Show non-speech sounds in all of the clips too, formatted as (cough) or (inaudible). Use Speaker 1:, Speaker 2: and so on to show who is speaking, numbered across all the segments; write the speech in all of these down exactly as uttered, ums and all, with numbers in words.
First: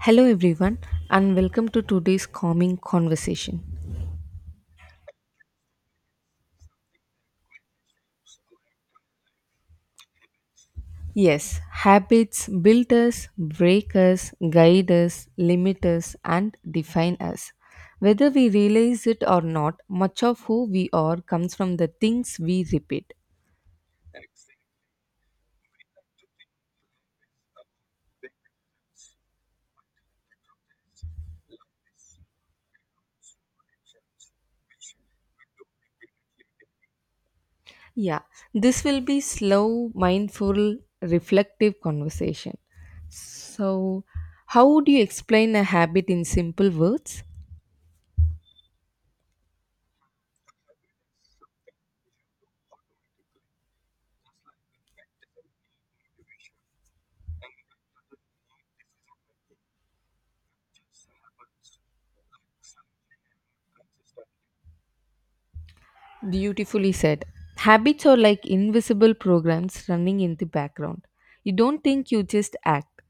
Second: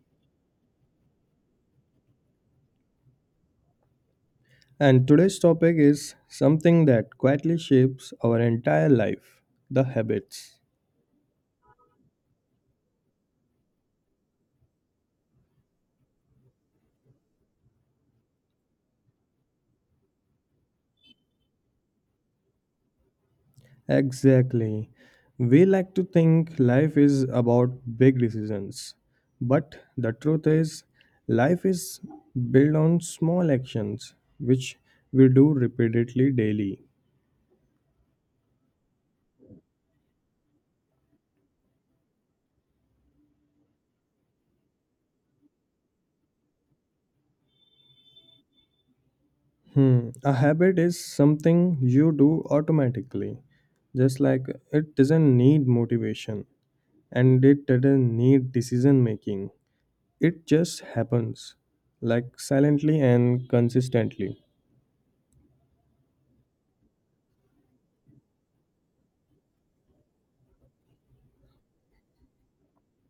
Speaker 1: Hello, everyone, and welcome to today's calming conversation.
Speaker 2: And today's topic is something that quietly shapes our entire life, the habits.
Speaker 1: Yes, habits build us, break us, guide us, limit us, and define us. Whether we realize it or not, much of who we are comes from the things we repeat.
Speaker 2: Exactly. We like to think life is about big decisions, but the truth is, life is built on small actions which we do repeatedly daily.
Speaker 1: Yeah, this will be slow, mindful, reflective conversation. So, how would you explain a habit in simple words?
Speaker 2: Hmm. A habit is something you do automatically, just like it doesn't need motivation and it doesn't need decision making. It just happens, like silently and consistently.
Speaker 1: Beautifully said. Habits are like invisible programs running in the background. You don't think, you just act.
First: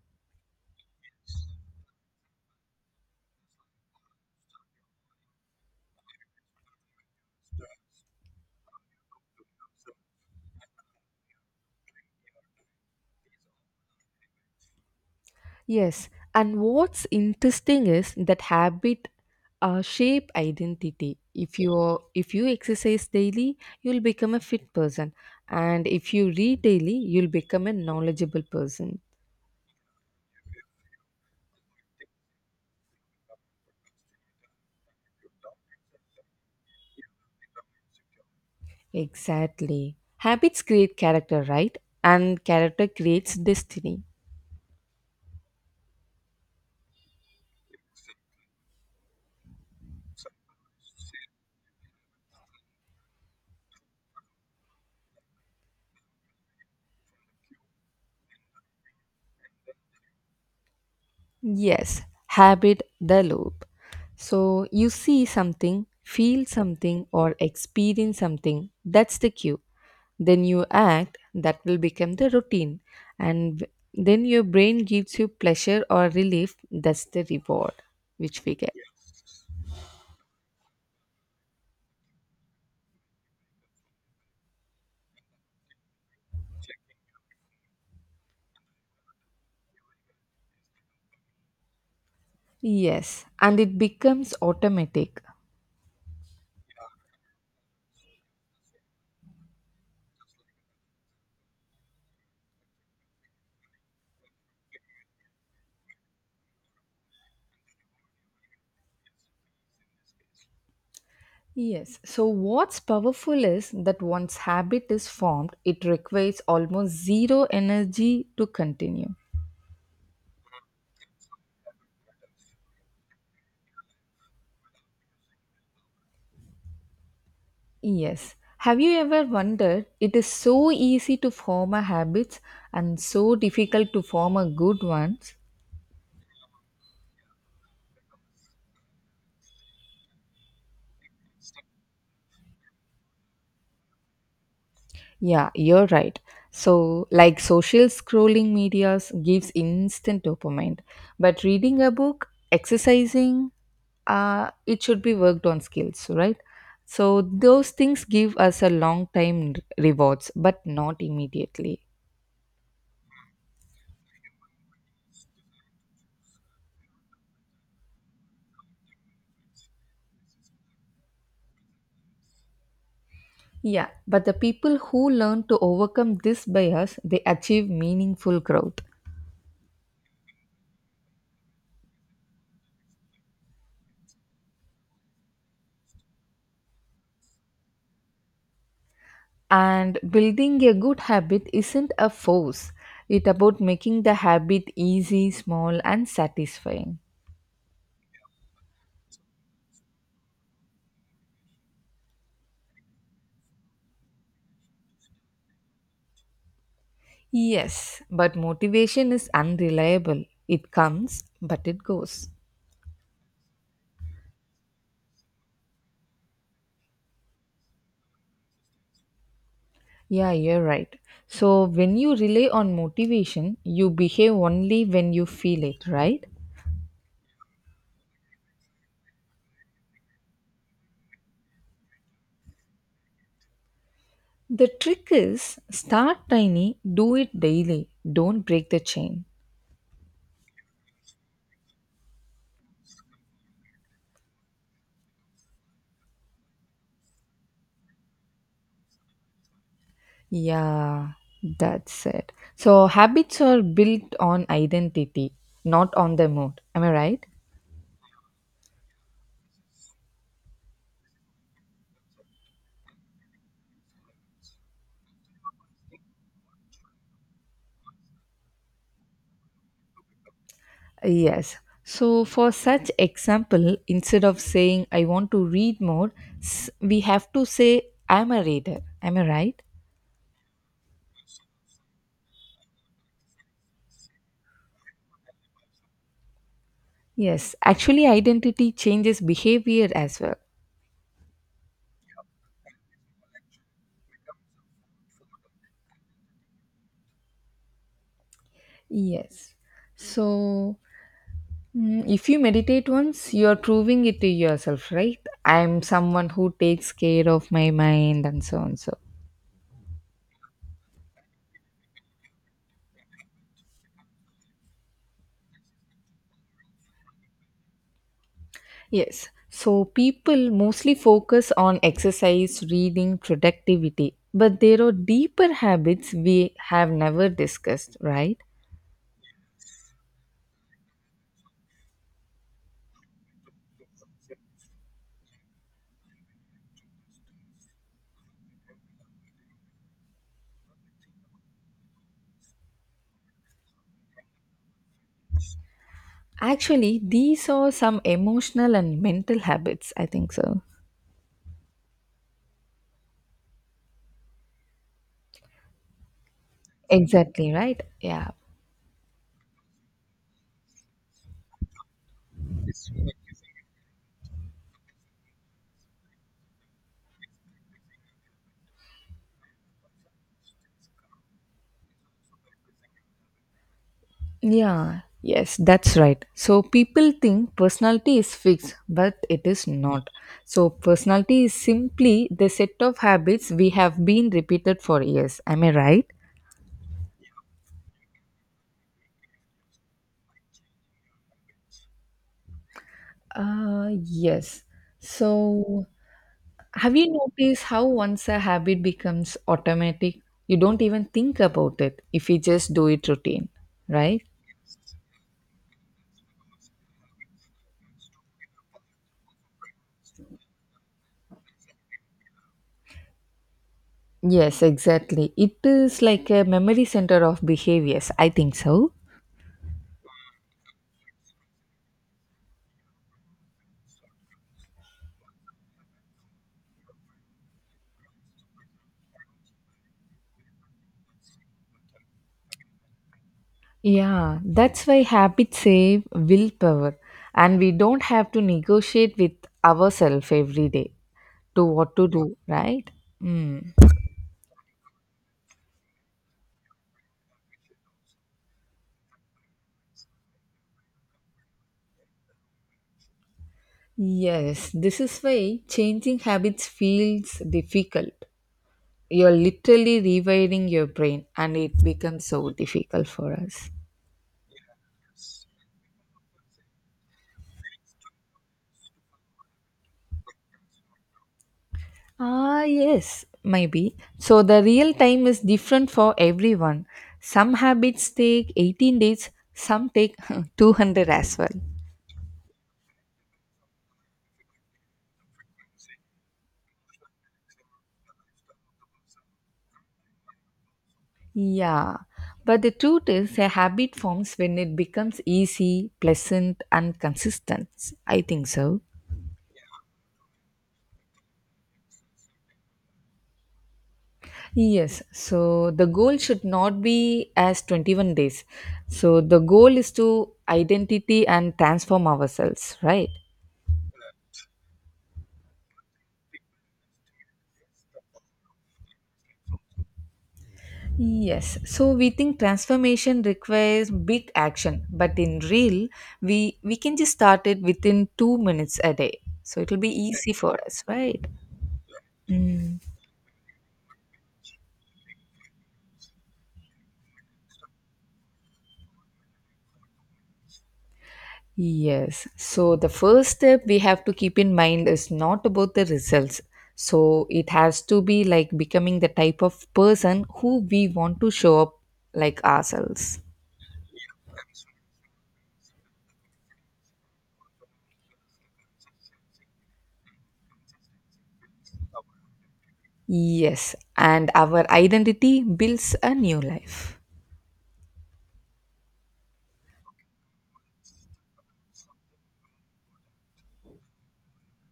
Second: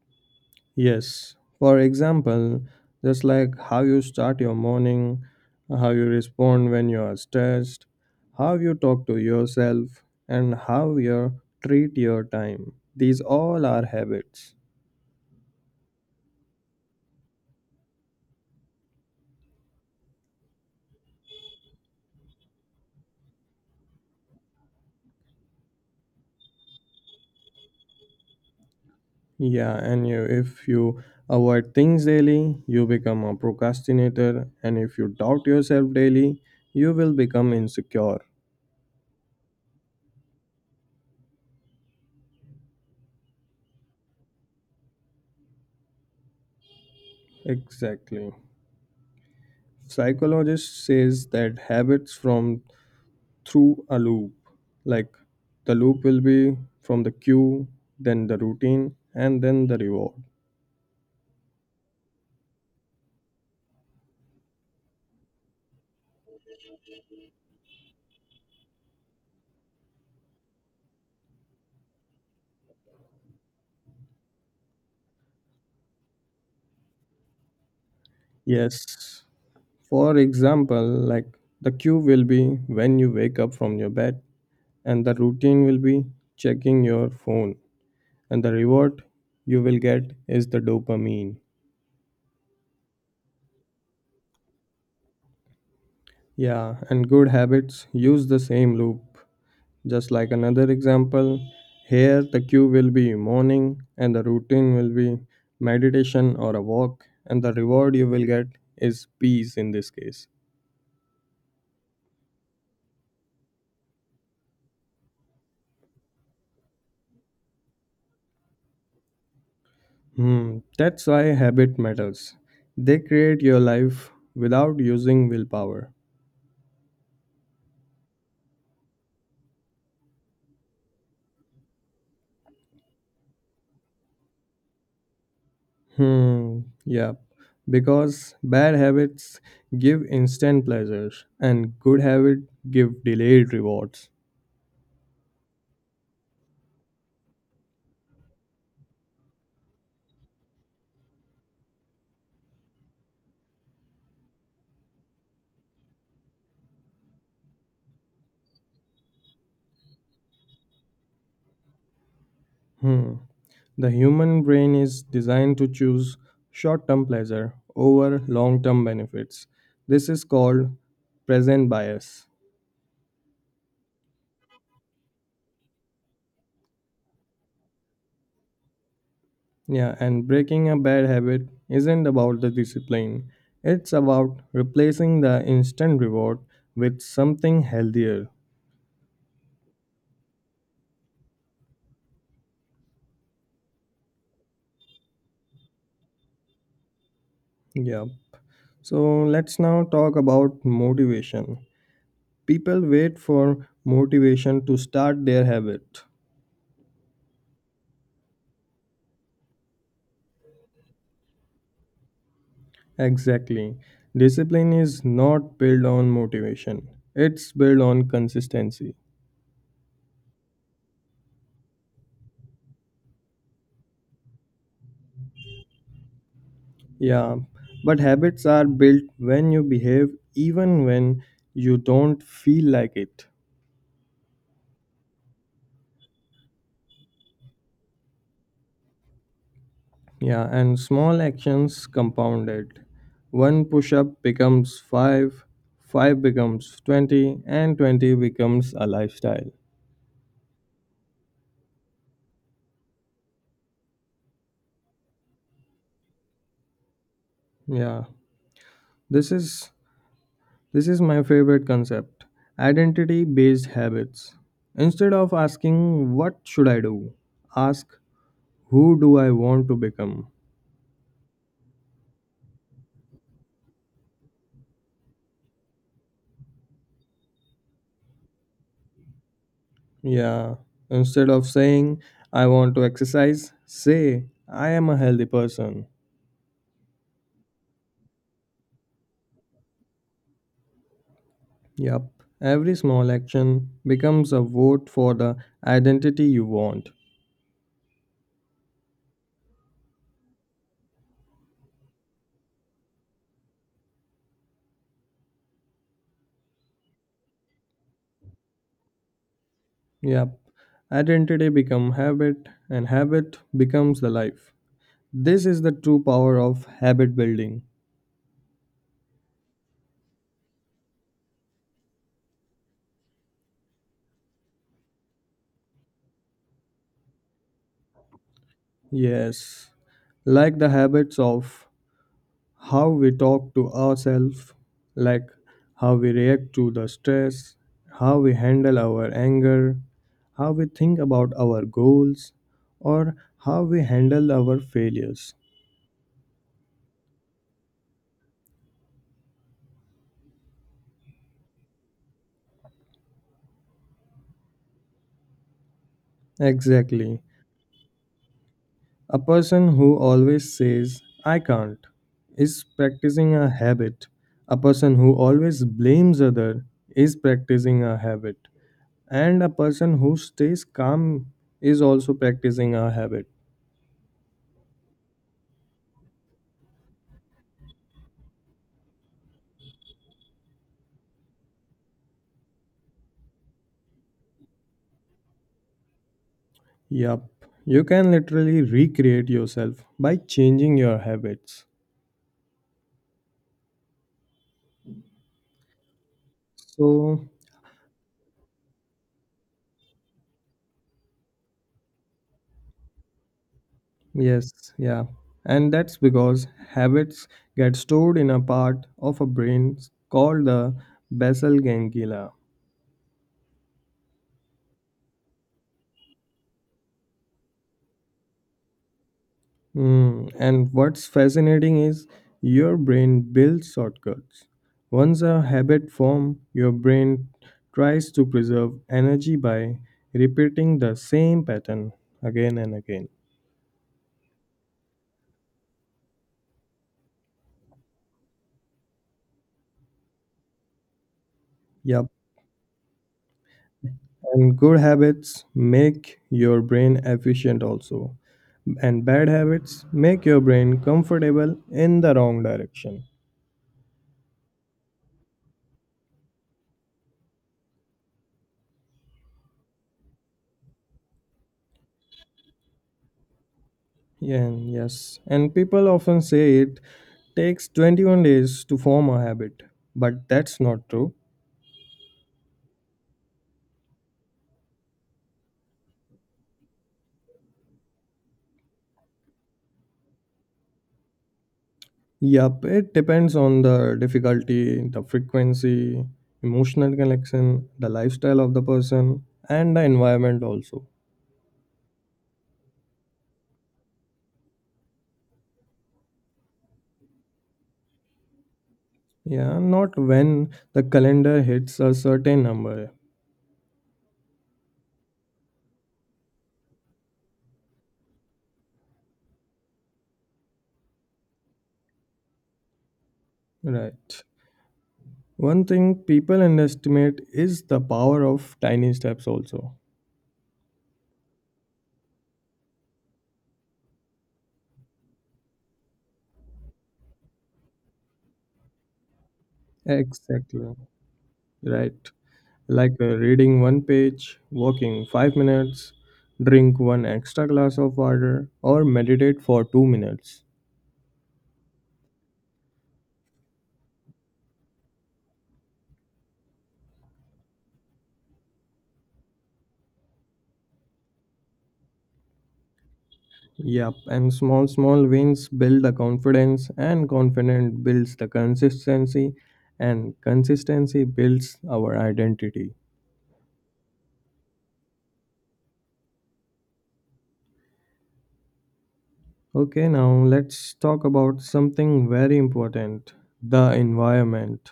Speaker 2: Yes, for example, just like how you start your morning, how you respond when you are stressed, how you talk to yourself, and how you treat your time. These all are habits.
Speaker 1: Yes, and what's interesting is that habit uh, shape identity. If you if you exercise daily, you'll become a fit person, and if you read daily, you'll become a knowledgeable person.
Speaker 2: Yeah, and you, if you avoid things daily, you become a procrastinator, and if you doubt yourself daily, you will become insecure.
Speaker 1: Exactly. Habits create character, right? And character creates destiny.
Speaker 2: Exactly. Psychologist says that habits from through a loop, like the loop will be from the cue, then the routine, and then the reward.
Speaker 1: Yes, habit the loop. So you see something, feel something, or experience something, that's the cue. Then you act, that will become the routine. And w- then your brain gives you pleasure or relief, that's the reward which we get.
Speaker 2: Yes. For example, like the cue will be when you wake up from your bed, and the routine will be checking your phone, and the reward you will get is the dopamine.
Speaker 1: Yes, and it becomes automatic.
Speaker 2: Yeah, and good habits use the same loop. Just like another example, here the cue will be morning and the routine will be meditation or a walk, and the reward you will get is peace in this case.
Speaker 1: Yes, so what's powerful is that once habit is formed, it requires almost zero energy to continue.
Speaker 2: Hmm, that's why habit matters. They create your life without using willpower.
Speaker 1: Yes. Have you ever wondered it is so easy to form a habits and so difficult to form a good ones?
Speaker 2: Hmm, yeah. Because bad habits give instant pleasures and good habits give delayed rewards.
Speaker 1: Yeah, you're right. So, like social scrolling medias gives instant dopamine, but reading a book, exercising, uh, it should be worked on skills, right? So those things give us a long time rewards, but not immediately.
Speaker 2: Hmm. The human brain is designed to choose short term pleasure over long term benefits. This is called present bias.
Speaker 1: Yeah, but the people who learn to overcome this bias, they achieve meaningful growth.
Speaker 2: Yeah, and breaking a bad habit isn't about the discipline, it's about replacing the instant reward with something healthier.
Speaker 1: And building a good habit isn't a force. It's about making the habit easy, small, and satisfying.
Speaker 2: Yeah, so let's now talk about motivation. People wait for motivation to start their habit.
Speaker 1: Yes, but motivation is unreliable. It comes, but it goes.
Speaker 2: Exactly. Discipline is not built on motivation, it's built on consistency.
Speaker 1: Yeah, you're right. So when you rely on motivation, you behave only when you feel it, right?
Speaker 2: Yeah, but habits are built when you behave, even when you don't feel like it.
Speaker 1: The trick is start tiny, do it daily, don't break the chain.
Speaker 2: Yeah, and small actions compound it. One push up becomes five, five becomes twenty, and twenty becomes a lifestyle.
Speaker 1: Yeah, that's it. So habits are built on identity, not on the mood. Am I right?
Speaker 2: Yeah, this is This is my favorite concept, identity based habits. Instead of asking, "What should I do?" ask, "Who do I want to become?"
Speaker 1: Yes. So for such example, instead of saying I want to read more, s- we have to say I'm a reader. Am I right?
Speaker 2: Yeah. Instead of saying, "I want to exercise," say, "I am a healthy person."
Speaker 1: Yes. Actually, identity changes behavior as well.
Speaker 2: Yup. Every small action becomes a vote for the identity you want.
Speaker 1: Yes. So, mm, if you meditate once, you are proving it to yourself, right? I am someone who takes care of my mind and so on. So,
Speaker 2: Yup. Identity become habit and habit becomes the life. This is the true power of habit building.
Speaker 1: yes. So people mostly focus on exercise, reading, productivity, but there are deeper habits we have never discussed, right?
Speaker 2: Yes, like the habits of how we talk to ourselves, like how we react to the stress, how we handle our anger, how we think about our goals, or how we handle our failures.
Speaker 1: Actually, these are some emotional and mental habits, I think so.
Speaker 2: Exactly.
Speaker 1: Exactly, right? Yeah.
Speaker 2: A person who always says, "I can't," is practicing a habit. A person who always blames other is practicing a habit. And a person who stays calm is also practicing a habit.
Speaker 1: Yeah. Yes, that's right. So people think personality is fixed, but it is not. So personality is simply the set of habits we have been repeated for years. Am I right?
Speaker 2: Yup. You can literally recreate yourself by changing your habits.
Speaker 1: Uh, yes. So,
Speaker 2: So,
Speaker 1: have you noticed how once a habit becomes automatic, you don't even think about it if you just do it routine, right?
Speaker 2: yes, yeah. And that's because habits get stored in a part of a brain called the basal ganglia.
Speaker 1: Yes, exactly. It is like a memory center of behaviors. I think so.
Speaker 2: Mm, and what's fascinating is your brain builds shortcuts. Once a habit forms, your brain tries to preserve energy by repeating the same pattern again and again.
Speaker 1: Yeah, that's why habits save willpower, and we don't have to negotiate with ourselves every day to what
Speaker 2: Yep.
Speaker 1: to do, right? Mm.
Speaker 2: And good habits make your brain efficient also. And bad habits make your brain comfortable in the wrong direction.
Speaker 1: Yes, this is why changing habits feels difficult. You're literally rewiring your brain, and it becomes so difficult for us.
Speaker 2: Yeah, and yes. And people often say it takes twenty-one days to form a habit, but that's not true.
Speaker 1: Ah, yes, maybe. So, the real time is different for everyone. Some habits take eighteen days, some take (laughs) two hundred as well.
Speaker 2: Yup, it depends on the difficulty, the frequency, emotional connection, the lifestyle of the person, and the environment also.
Speaker 1: Yeah, but the truth is, a habit forms when it becomes easy, pleasant, and consistent. I think so.
Speaker 2: Yeah, not when the calendar hits a certain number.
Speaker 1: Yes, so the goal should not be as twenty-one days. So the goal is to identity and transform ourselves, right?
Speaker 2: Right. One thing people underestimate is the power of tiny steps also.
Speaker 1: Yes, so we think transformation requires big action, but in real, we we can just start it within two minutes a day. So it will be easy for
Speaker 2: Exactly.
Speaker 1: us, right?
Speaker 2: Right.
Speaker 1: Mm.
Speaker 2: Like uh, reading one page, walking five minutes, drink one extra glass of water, or meditate for two minutes.
Speaker 1: Yes. So the first step we have to keep in mind is not about the results. So it has to be like becoming the type of person who we want to show up like ourselves.
Speaker 2: Yep, and small, small wins build the confidence, and confident builds the consistency, and consistency builds our identity.
Speaker 1: Yes. And our identity builds a new life.
Speaker 2: Okay, now let's talk about something very important, the environment.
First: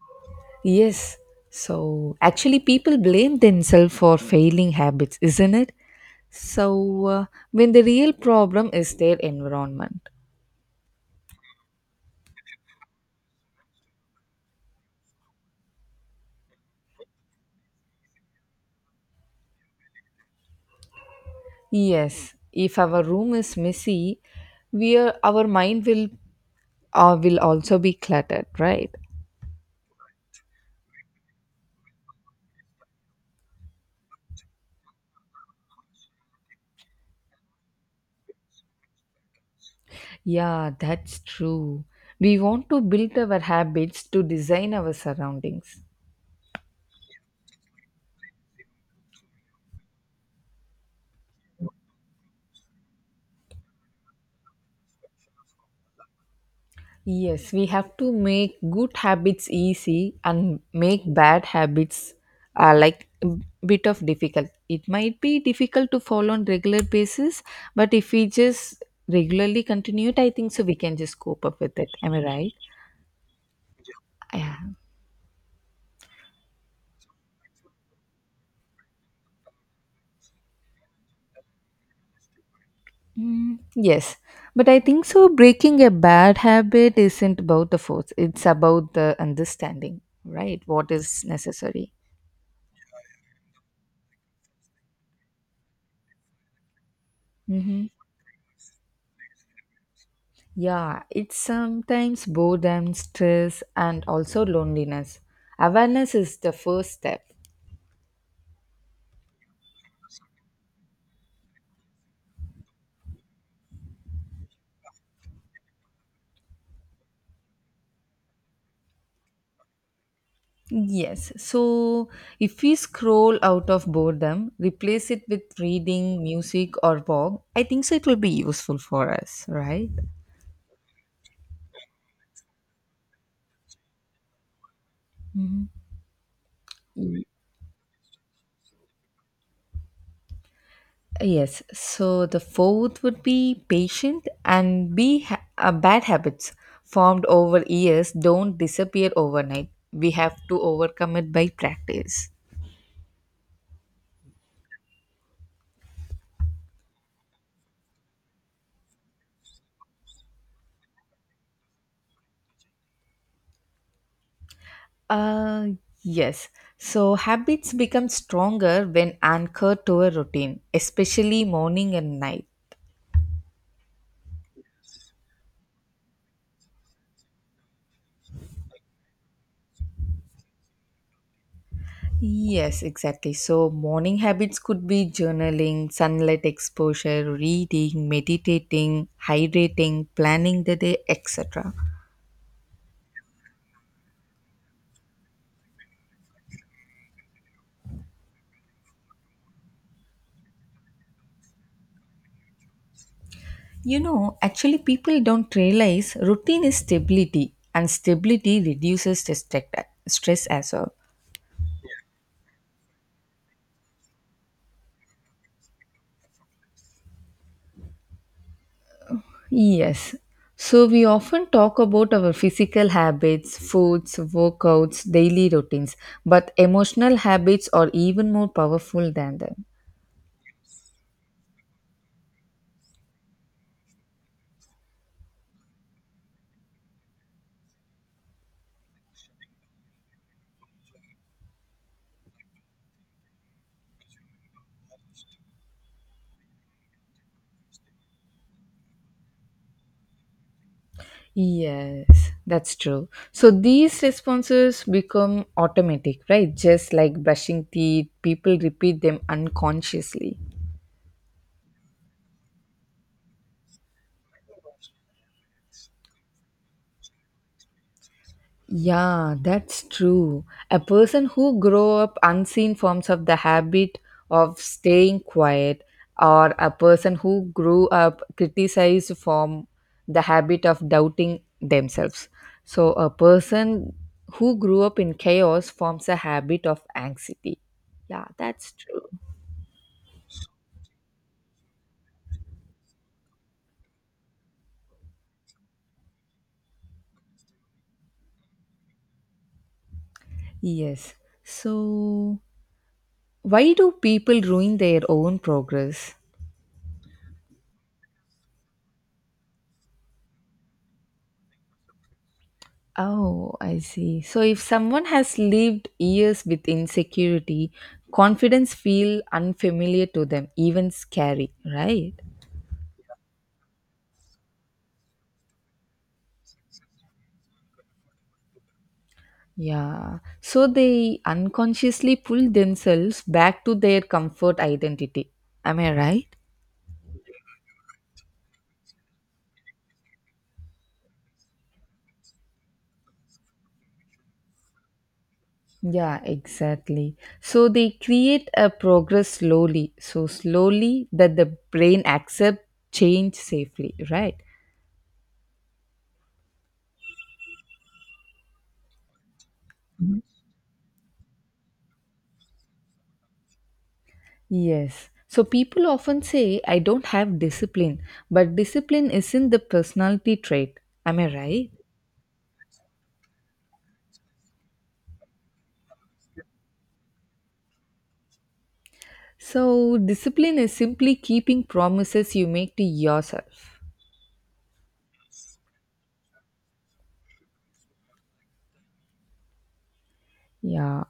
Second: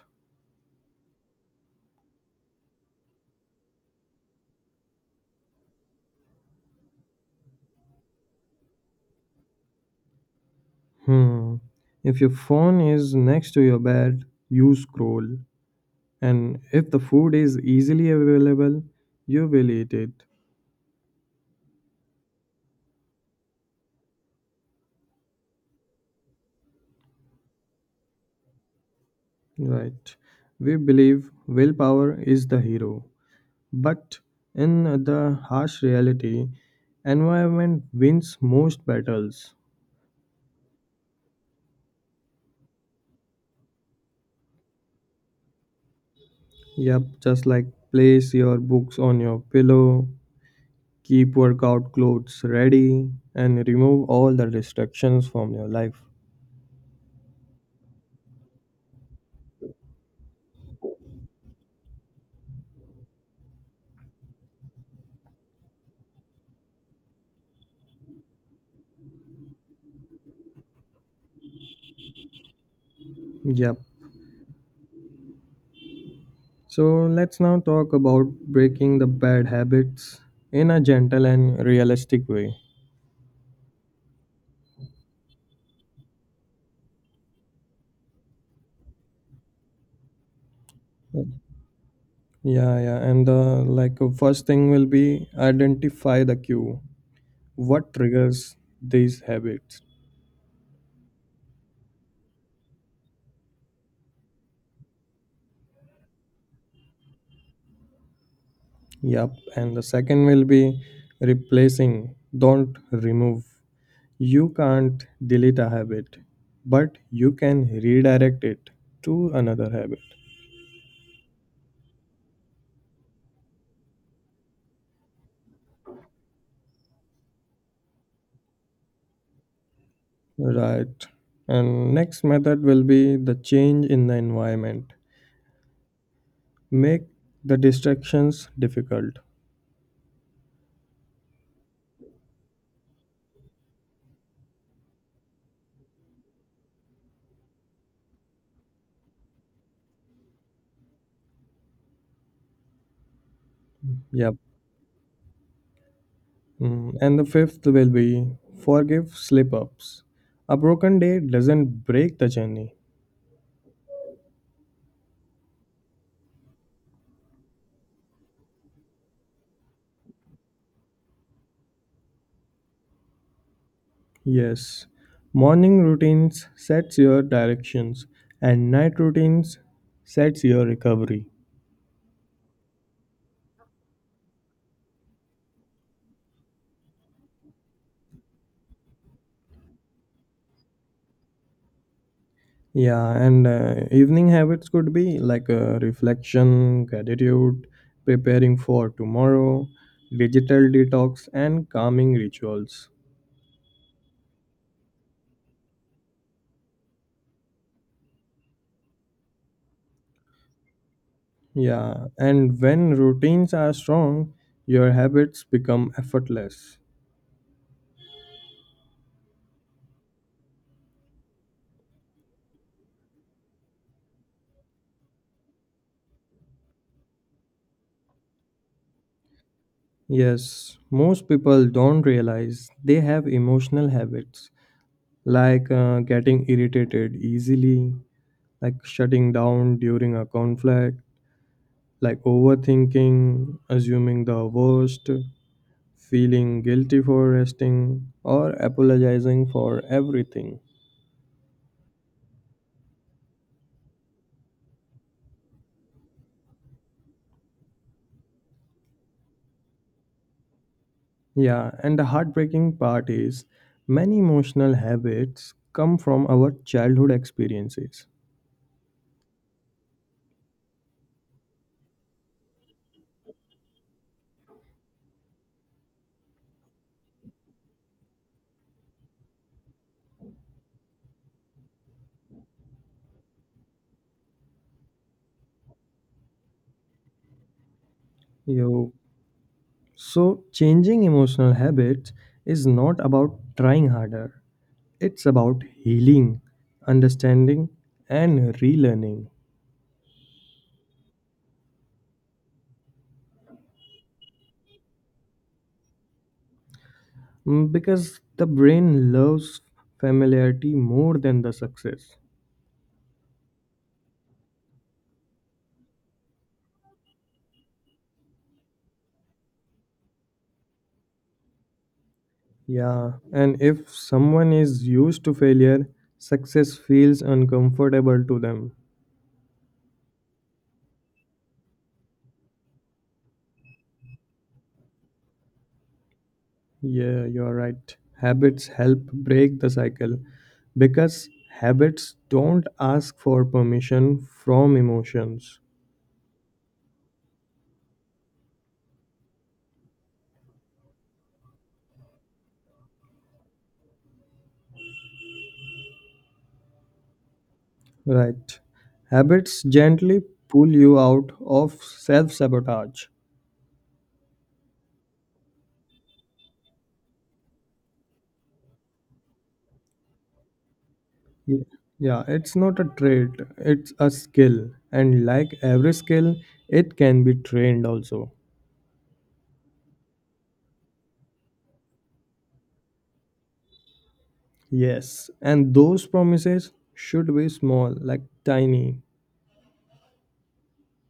Speaker 1: Yes. So actually, people blame themselves for failing habits, isn't it? So, uh, when the real problem is their environment.
Speaker 2: Hmm. If your phone is next to your bed, you scroll. And if the food is easily available, you will eat it.
Speaker 1: Yes, if our room is messy, we are, our mind will uh, will also be cluttered, right?
Speaker 2: Right. We believe willpower is the hero, but in the harsh reality, environment wins most battles.
Speaker 1: Yeah, that's true. We want to build our habits to design our surroundings.
Speaker 2: Yep, just like place your books on your pillow, keep workout clothes ready, and remove all the distractions from your life.
Speaker 1: Yes, we have to make good habits easy and make bad habits uh, like a bit of difficult. It might be difficult to follow on regular basis, but if we just regularly continue it, I think so we can just cope up with it. Am I right?
Speaker 2: Yep.
Speaker 1: Yeah.
Speaker 2: So let's now talk about breaking the bad habits in a gentle and realistic way.
Speaker 1: Mm, yes, but I think so. Breaking a bad habit isn't about the force, it's about the understanding, right? What is necessary.
Speaker 2: Yeah, yeah. And the, like, uh, first thing will be identify the cue.
Speaker 1: Mm-hmm.
Speaker 2: What triggers these habits?
Speaker 1: Yeah, it's sometimes boredom, stress, and also loneliness. Awareness is the first step.
Speaker 2: Yep. And the second will be replacing. Don't remove. You can't delete a habit, but you can redirect it to another habit.
Speaker 1: Yes, so if we scroll out of boredom, replace it with reading, music, or walk, I think so it will be useful for us, right?
Speaker 2: Right. And next method will be the change in the environment. Make the distractions difficult.
Speaker 1: Yes, so the fourth would be patient and be ha- uh, bad habits formed over years don't disappear overnight. We have to overcome it by practice.
Speaker 2: Yep. Mm, And the fifth will be forgive slip ups. A broken day doesn't break the journey.
Speaker 1: Uh, yes. So habits become stronger when anchored to a routine, especially morning and night.
Speaker 2: Yes, morning routines sets your directions and night routines sets your recovery.
Speaker 1: Yes, exactly. So morning habits could be journaling, sunlight exposure, reading, meditating, hydrating, planning the day, et cetera.
Speaker 2: Yeah, and uh, evening habits could be like uh, reflection, gratitude, preparing for tomorrow, digital detox, and calming rituals.
Speaker 1: You know, actually, people don't realize routine is stability, and stability reduces the strec- stress as well.
Speaker 2: Yeah, and when routines are strong, your habits become effortless.
Speaker 1: Yes. So we often talk about our physical habits, foods, workouts, daily routines, but emotional habits are even more powerful than them.
Speaker 2: Yes, most people don't realize they have emotional habits like uh, getting irritated easily, like shutting down during a conflict, like overthinking, assuming the worst, feeling guilty for resting, or apologizing for everything.
Speaker 1: Yes, that's true. So these responses become automatic, right? Just like brushing teeth, people repeat them unconsciously.
Speaker 2: Yeah, and the heartbreaking part is many emotional habits come from our childhood experiences.
Speaker 1: Yeah, that's true. A person who grow up unseen forms of the habit of staying quiet or a person who grew up criticized from the habit of doubting themselves. So a person who grew up in chaos forms a habit of anxiety. Yeah, that's
Speaker 2: You
Speaker 1: true.
Speaker 2: So, changing emotional habits is not about trying harder, it's about healing, understanding, and relearning.
Speaker 1: Yes. So why do people ruin their own progress?
Speaker 2: Mm, Because the brain loves familiarity more than the success.
Speaker 1: Oh, I see. So if someone has lived years with insecurity, confidence feel unfamiliar to them, even scary, right?
Speaker 2: Yeah, and if someone is used to failure, success feels uncomfortable to them.
Speaker 1: Yeah. So they unconsciously pull themselves back to their comfort identity. Am I right?
Speaker 2: Yeah, you're right. Habits help break the cycle because habits don't ask for permission from emotions.
Speaker 1: Yeah, exactly. So they create a progress slowly, so slowly that the brain accept change safely, right?
Speaker 2: Right. Habits gently pull you out of self sabotage.
Speaker 1: Yes. So people often say, I don't have discipline, but discipline isn't the personality trait. Am I
Speaker 2: Ye-
Speaker 1: right?
Speaker 2: Yeah, it's not a trait, it's a skill. And like every skill, it can be trained also.
Speaker 1: So discipline is simply keeping promises you make to yourself.
Speaker 2: Yes, and those promises should be small, like tiny.
Speaker 1: Yeah.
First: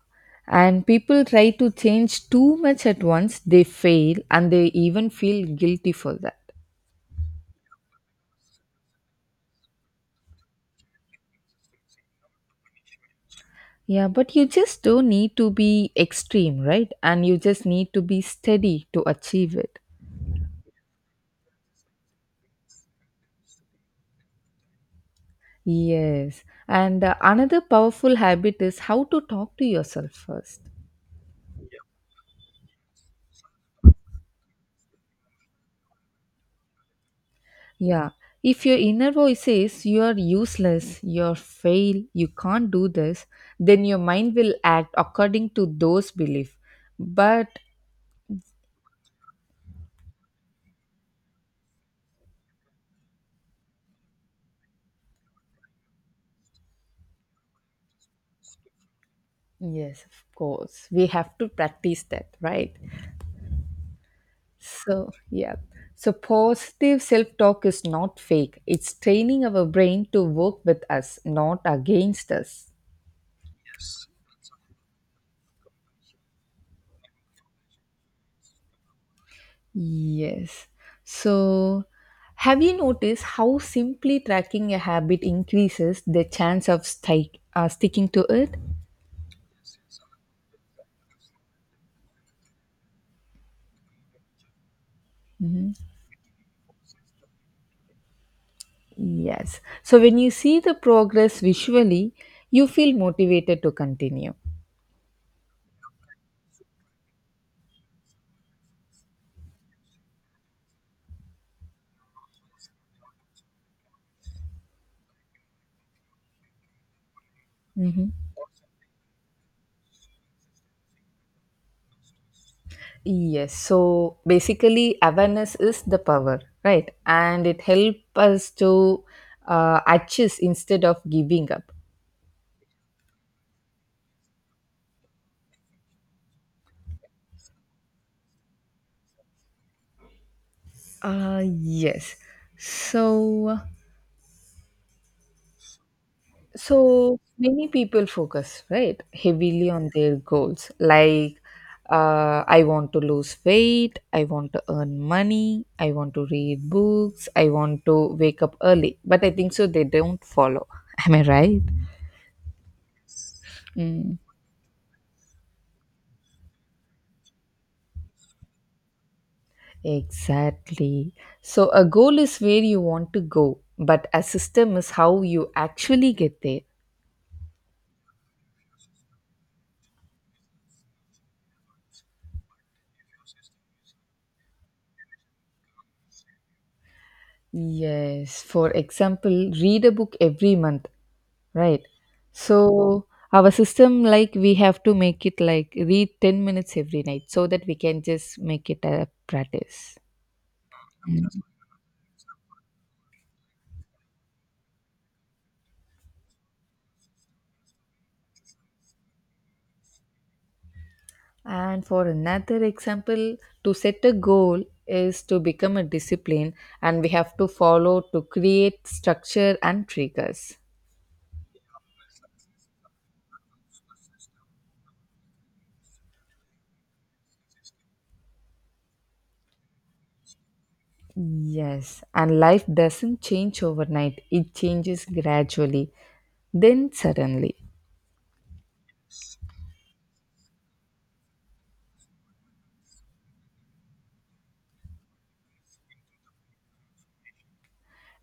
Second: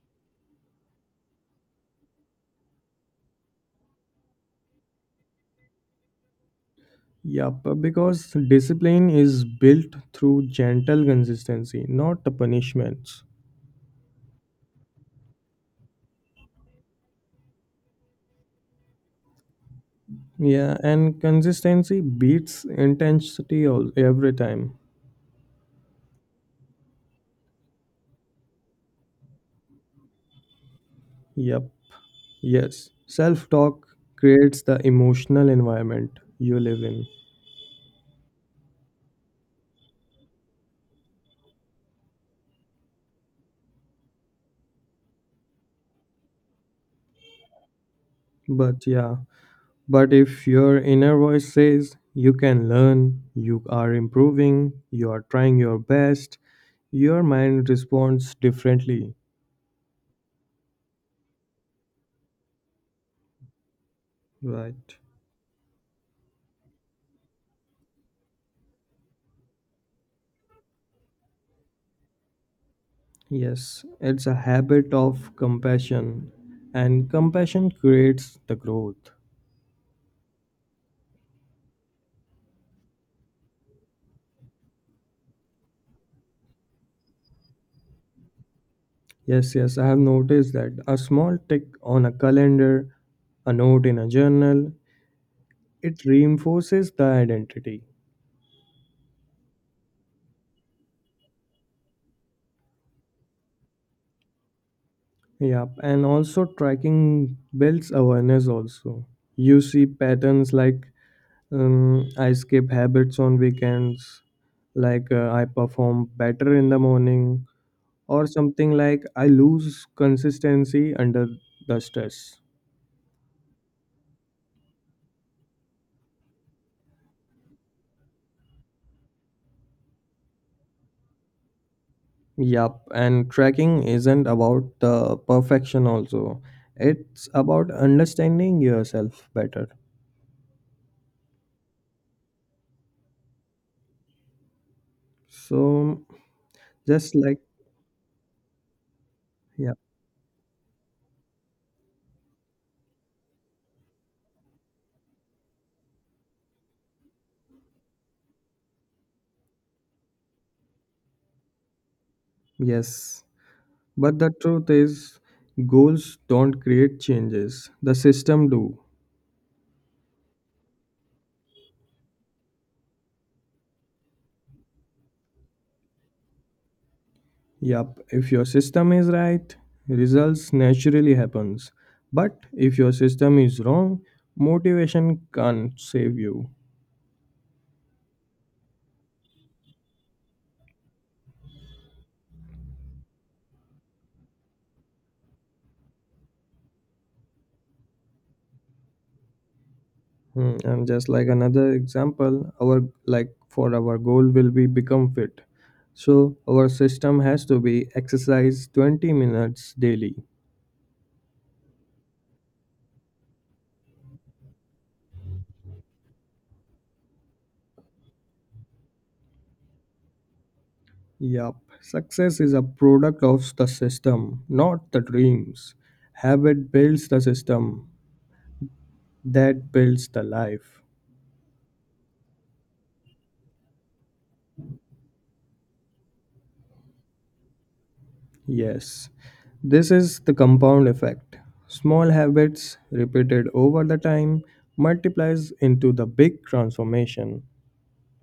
Speaker 1: And people try to change too much at once, they fail and they even feel guilty for that.
Speaker 2: Yup, because discipline is built through gentle consistency, not the punishments.
Speaker 1: Yeah, but you just don't need to be extreme, right? And you just need to be steady to achieve it.
Speaker 2: Yeah, and consistency beats intensity all, every time.
Speaker 1: Yes. And uh, another powerful habit is how to talk to yourself first.
Speaker 2: Yup. Yes, self talk creates the emotional environment you live in.
Speaker 1: Yeah. If your inner voice says you are useless, you're fail, you can't do this, then your mind will act according to those beliefs. But
Speaker 2: But yeah, but if your inner voice says you can learn, you are improving, you are trying your best, your mind responds differently.
Speaker 1: yes, of course, we have to practice that, right?
Speaker 2: Right.
Speaker 1: So, yeah. So, positive self talk is not fake. It's training our brain to work with us, not against us.
Speaker 2: Yes, it's a habit of compassion, and compassion creates the growth.
Speaker 1: Yes. So, have you noticed how simply tracking a habit increases the chance of sti- uh, sticking to it?
Speaker 2: Yes, yes, I have noticed that a small tick on a calendar, a note in a journal, it reinforces the identity.
Speaker 1: Yes. So, when you see the progress visually, you feel motivated to continue.
Speaker 2: Yep, and also tracking builds awareness also. You see patterns like um, I skip habits on weekends, like uh, I perform better in the morning,
Speaker 1: Mhm.
Speaker 2: or something like I lose consistency under the stress.
Speaker 1: Yes. So, basically, awareness is the power, right? And it helps us to uh, adjust instead of giving up.
Speaker 2: Yep, and tracking isn't about the perfection also. It's about understanding yourself better.
Speaker 1: Uh, yes. So.
Speaker 2: So just
Speaker 1: So
Speaker 2: like
Speaker 1: many people focus, right, heavily
Speaker 2: yeah,
Speaker 1: on their goals. Like, uh, I want to lose weight, I want to earn money, I want to read books, I want to wake up early. But I think so, they don't follow. (laughs) Am I right?
Speaker 2: yes. But
Speaker 1: Mm.
Speaker 2: the truth is, goals don't create changes, the system do.
Speaker 1: Exactly. So, a goal is where you want to go, but a system is how you actually get there.
Speaker 2: Yup, if your system is right, results naturally happens. But if your system is wrong, motivation can't save you.
Speaker 1: Yes. For example, read a book every month. Right. So our system, like we have to make it like read ten minutes every night so that we can just make it a practice.
Speaker 2: Hmm, And just like another example, our, like, for our goal will be become fit. So our system has to be exercise twenty minutes daily.
Speaker 1: And for another example, to set a goal is to become a discipline and we have to follow to create structure and triggers.
Speaker 2: Yup, success is a product of the system, not the dreams. Habit builds the system, that builds the life.
Speaker 1: Yes, and life doesn't change overnight, it changes gradually, then suddenly.
Speaker 2: Yes, this is the compound effect. Small habits repeated over the time multiplies into the big transformation.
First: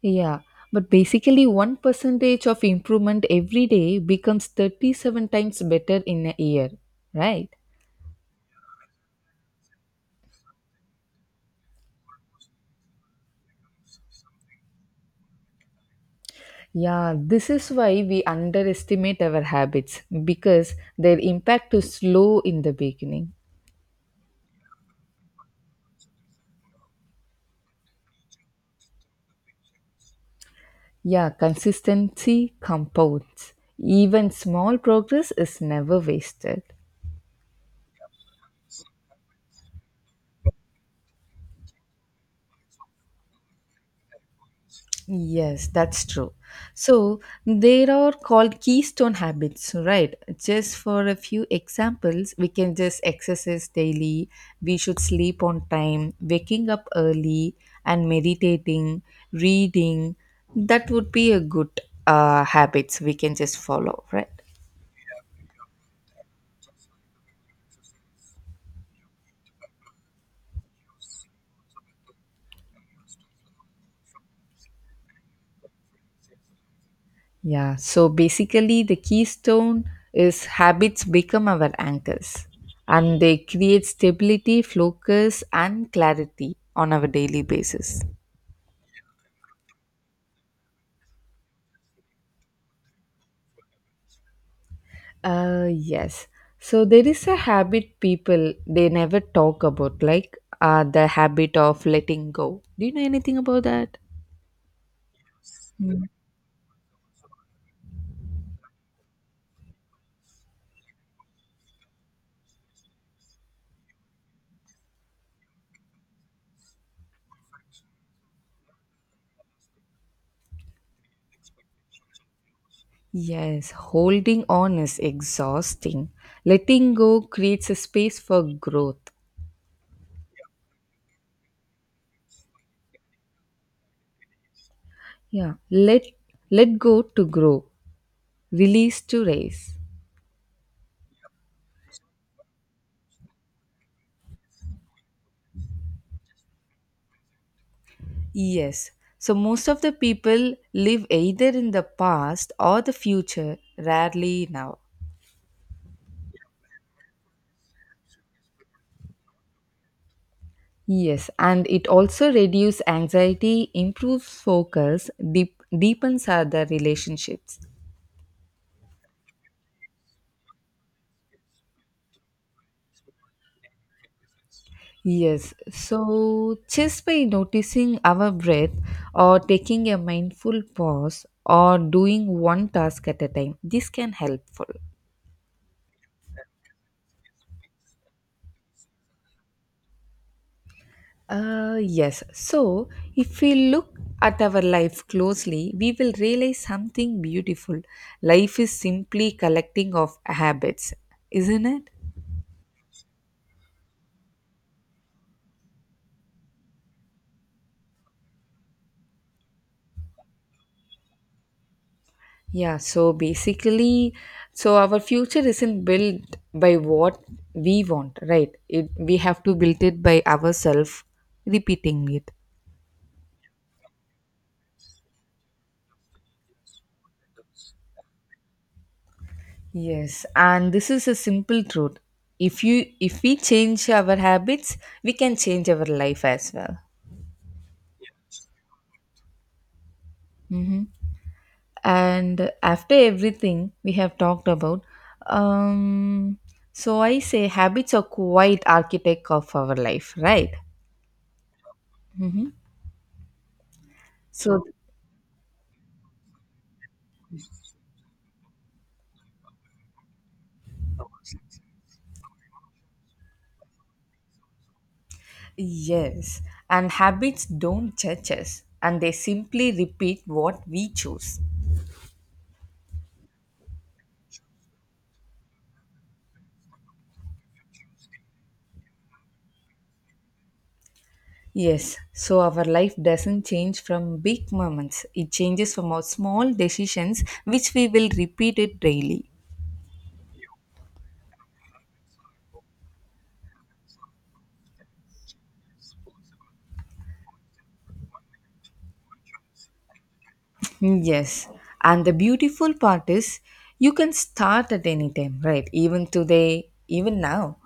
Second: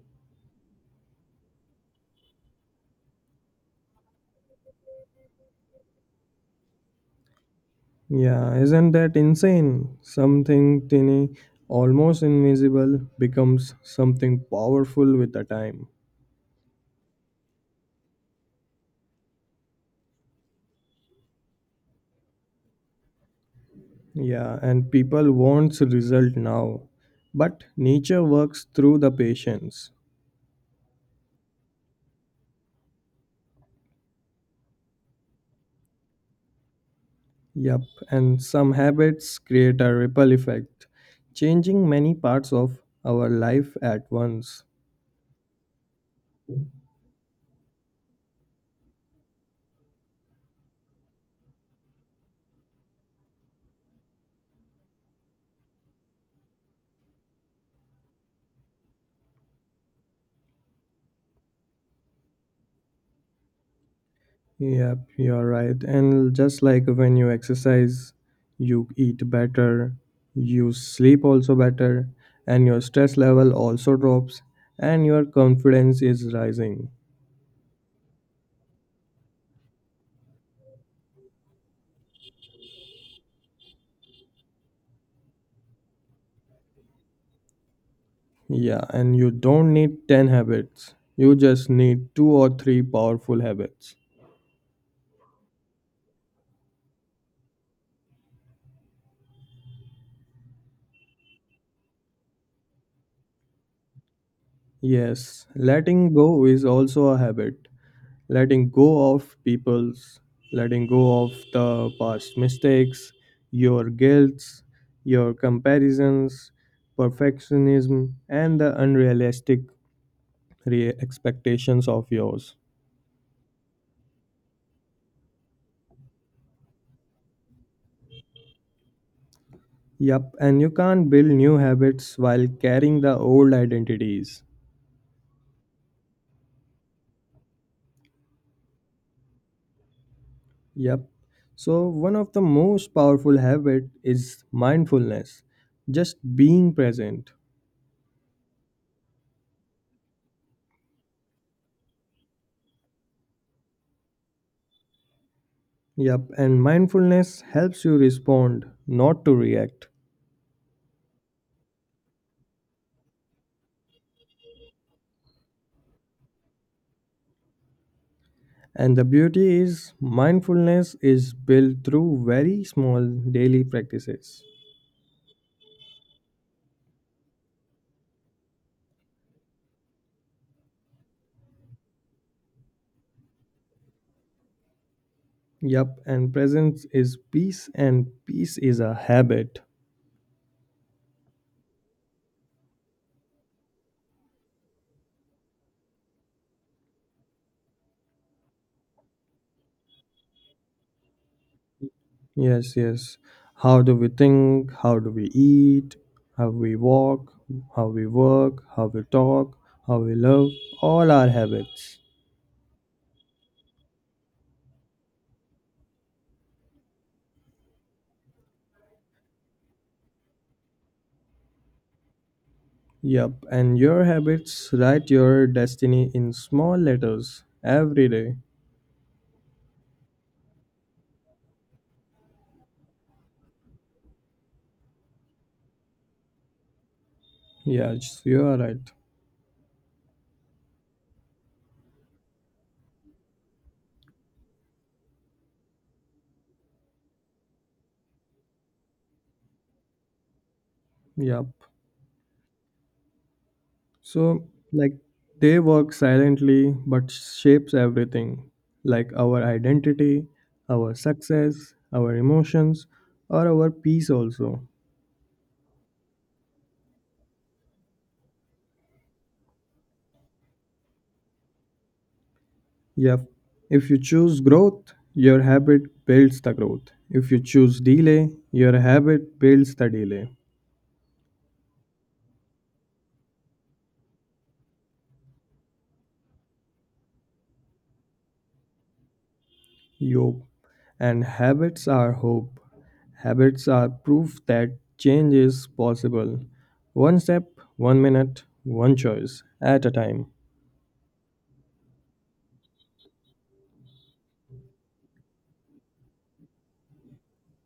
Speaker 1: Yeah, but basically, one percent of improvement every day becomes thirty-seven times better in a year, right?
Speaker 2: Yeah, isn't that insane? Something tiny, almost invisible, becomes something powerful with the time.
Speaker 1: Yeah, this is why we underestimate our habits because their impact is slow in the beginning.
Speaker 2: Yeah, and people wants result now. But nature works through the patience.
Speaker 1: Yeah, consistency compounds. Even small progress is never wasted.
Speaker 2: Yup, and some habits create a ripple effect, changing many parts of our life at once.
Speaker 1: Yes, that's true. So there are called keystone habits, right? Just for a few examples, we can just exercise daily, we should sleep on time, waking up early, and meditating, reading. That would be a good uh, habits we can just follow, right?
Speaker 2: Yep, you're right. And just like when you exercise, you eat better, you sleep also better, and your stress level also drops, and your confidence is rising.
Speaker 1: Yeah, so basically, the keystone is habits become our anchors and they create stability, focus, and clarity on our daily basis.
Speaker 2: Yeah, and you don't need ten habits. You just need two or three powerful habits.
Speaker 1: Uh, yes. So there is a habit people they never talk about, like uh, the habit of letting go. Do you know anything about that?
Speaker 2: Yes,
Speaker 1: Mm.
Speaker 2: letting go is also a habit. Letting go of people's, letting go of the past mistakes, your guilts, your comparisons, perfectionism, and the unrealistic re- expectations of yours.
Speaker 1: Yes, holding on is exhausting. Letting go creates a space for growth.
Speaker 2: Yep, and you can't build new habits while carrying the old identities.
Speaker 1: Yeah, let let go to grow. Release to raise.
Speaker 2: Yep. So, one of the most powerful habit is mindfulness, just being present.
Speaker 1: Yes. So most of the people live either in the past or the future, rarely now.
Speaker 2: Yep, and mindfulness helps you respond, not to react.
Speaker 1: Yes, and it also reduces anxiety, improves focus, deep, deepens other relationships.
Speaker 2: And the beauty is mindfulness is built through very small daily practices.
Speaker 1: Yes. So just by noticing our breath or taking a mindful pause or doing one task at a time, this can helpful.
Speaker 2: Yep, and presence is peace and peace is a habit.
Speaker 1: Uh, yes. So, if we look at our life closely, we will realize something beautiful. Life is simply collecting of habits, isn't it?
Speaker 2: Yes, yes. How do we think? How do we eat? How we walk? How we work? How we talk? How we love? All our habits.
Speaker 1: Yeah, so basically, so our future isn't built by what we want, right? It, we have to build it by ourselves, repeating it.
Speaker 2: Yup, and your habits write your destiny in small letters every day.
Speaker 1: Yes, and this is a simple truth. If you if we change our habits, we can change our life as well.
Speaker 2: Yes, you are right.
Speaker 1: Mhm. And after everything we have talked about, um so I say habits are quite architect of our life, right?
Speaker 2: Yup.
Speaker 1: Mm-hmm.
Speaker 2: So,
Speaker 1: So
Speaker 2: like, they work silently but shapes everything like our identity, our success, our emotions, or our peace also.
Speaker 1: yes, and habits don't judge us and they simply repeat what we choose.
Speaker 2: Yep. If you choose growth, your habit builds the growth. If you choose delay, your habit builds the delay.
Speaker 1: Yes, so our life doesn't change from big moments, it changes from our small decisions which we will repeat it daily.
Speaker 2: Yup. And habits are hope. Habits are proof that change is possible. One step, one minute, one choice at a time.
Speaker 1: Yes, and the beautiful part is you can start at any time, right? Even today, even now.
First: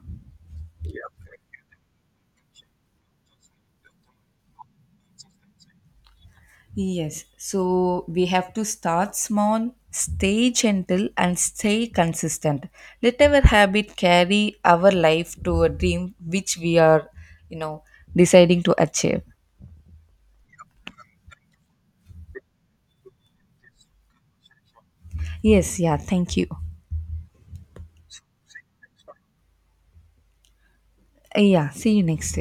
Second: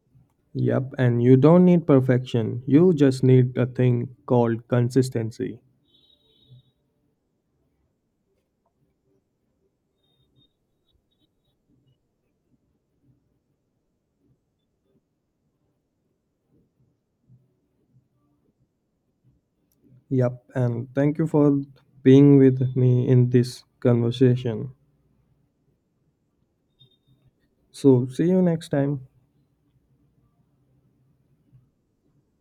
Speaker 2: Yep. And you don't need perfection. You just need a thing called consistency.
Speaker 1: Yes, so we have to start small, stay gentle, and stay consistent. Let our habit carry our life to a dream which we are, you know, deciding to achieve.
Speaker 2: Yep. And thank you for being with me in this conversation.
Speaker 1: Yes, yeah, thank you.
Speaker 2: So, see you next time.
Speaker 1: Yeah, see you next time.